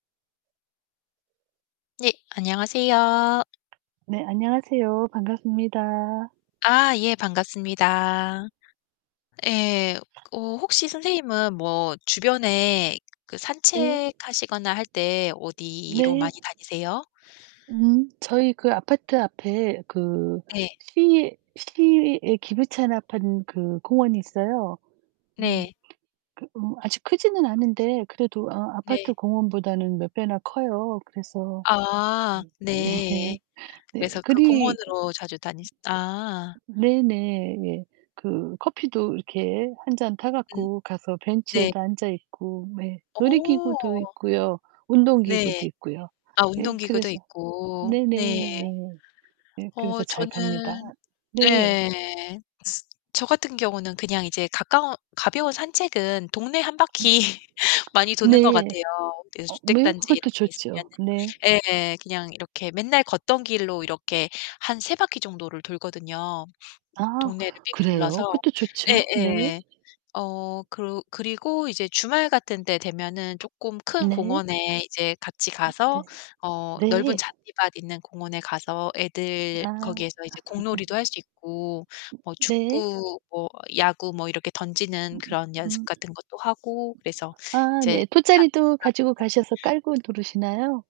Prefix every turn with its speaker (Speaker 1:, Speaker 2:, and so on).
Speaker 1: 네. 안녕하세요.
Speaker 2: 네. 안녕하세요. 반갑습니다.
Speaker 1: 아 예 반갑습니다. 예. 어 혹시 선생님은 뭐 주변에 그
Speaker 2: 네.
Speaker 1: 산책하시거나 할 때 어디로
Speaker 2: 네.
Speaker 1: 많이 다니세요?
Speaker 2: 음 저희 그 아파트 앞에 그
Speaker 1: 네.
Speaker 2: 시 시에 기부 차납한 그 공원이 있어요. 음
Speaker 1: 네.
Speaker 2: 그 어 아직 크지는 않은데 그래도 어
Speaker 1: 네.
Speaker 2: 아파트 공원보다는 몇 배나 커요. 그래서
Speaker 1: 아.
Speaker 2: 예. 네.
Speaker 1: 네.
Speaker 2: 네.
Speaker 1: 그래서 그
Speaker 2: 그리
Speaker 1: 공원으로 자주 다니시 아.
Speaker 2: 네네 예. 그 커피도 이렇게 1 잔 타
Speaker 1: 음.
Speaker 2: 갖고 가서
Speaker 1: 네.
Speaker 2: 벤치에도 앉아 있고. 네. 놀이기구도
Speaker 1: 어.
Speaker 2: 있고요. 운동
Speaker 1: 네.
Speaker 2: 기구도 있고요.
Speaker 1: 아
Speaker 2: 예
Speaker 1: 운동 기구도
Speaker 2: 그래서
Speaker 1: 있고 네.
Speaker 2: 네네네. 예
Speaker 1: 어
Speaker 2: 그래서 잘 갑니다.
Speaker 1: 저는
Speaker 2: 네.
Speaker 1: 네. 저 같은 경우는 그냥 이제 가까운, 가벼운 산책은 동네 1 바퀴 많이 도는 것
Speaker 2: 네.
Speaker 1: 같아요. 그래서
Speaker 2: 어 뭐
Speaker 1: 주택단지 이런
Speaker 2: 그것도
Speaker 1: 게
Speaker 2: 좋죠.
Speaker 1: 있으면은
Speaker 2: 네.
Speaker 1: 예예. 그냥 이렇게 맨날 걷던 길로 이렇게 한 3 바퀴 정도를 돌거든요.
Speaker 2: 아
Speaker 1: 동네를 삥
Speaker 2: 그래요?
Speaker 1: 둘러서.
Speaker 2: 그것도 좋죠. 네.
Speaker 1: 예예. 어 그러 그리고 이제 주말 같은 때 되면은 조금 큰
Speaker 2: 네.
Speaker 1: 공원에 이제 같이
Speaker 2: 음 네.
Speaker 1: 가서 어 넓은
Speaker 2: 네.
Speaker 1: 잔디밭 있는 공원에 가서 애들
Speaker 2: 아.
Speaker 1: 거기에서 이제 공놀이도 할 수 있고 뭐
Speaker 2: 네.
Speaker 1: 축구, 뭐 야구 뭐 이렇게 던지는
Speaker 2: 음음
Speaker 1: 그런 연습
Speaker 2: 음.
Speaker 1: 같은 것도 하고 그래서
Speaker 2: 아
Speaker 1: 이제
Speaker 2: 네
Speaker 1: 잔디밭
Speaker 2: 돗자리도 가지고
Speaker 1: [unintelligible]
Speaker 2: 가셔서 깔고 누르시나요?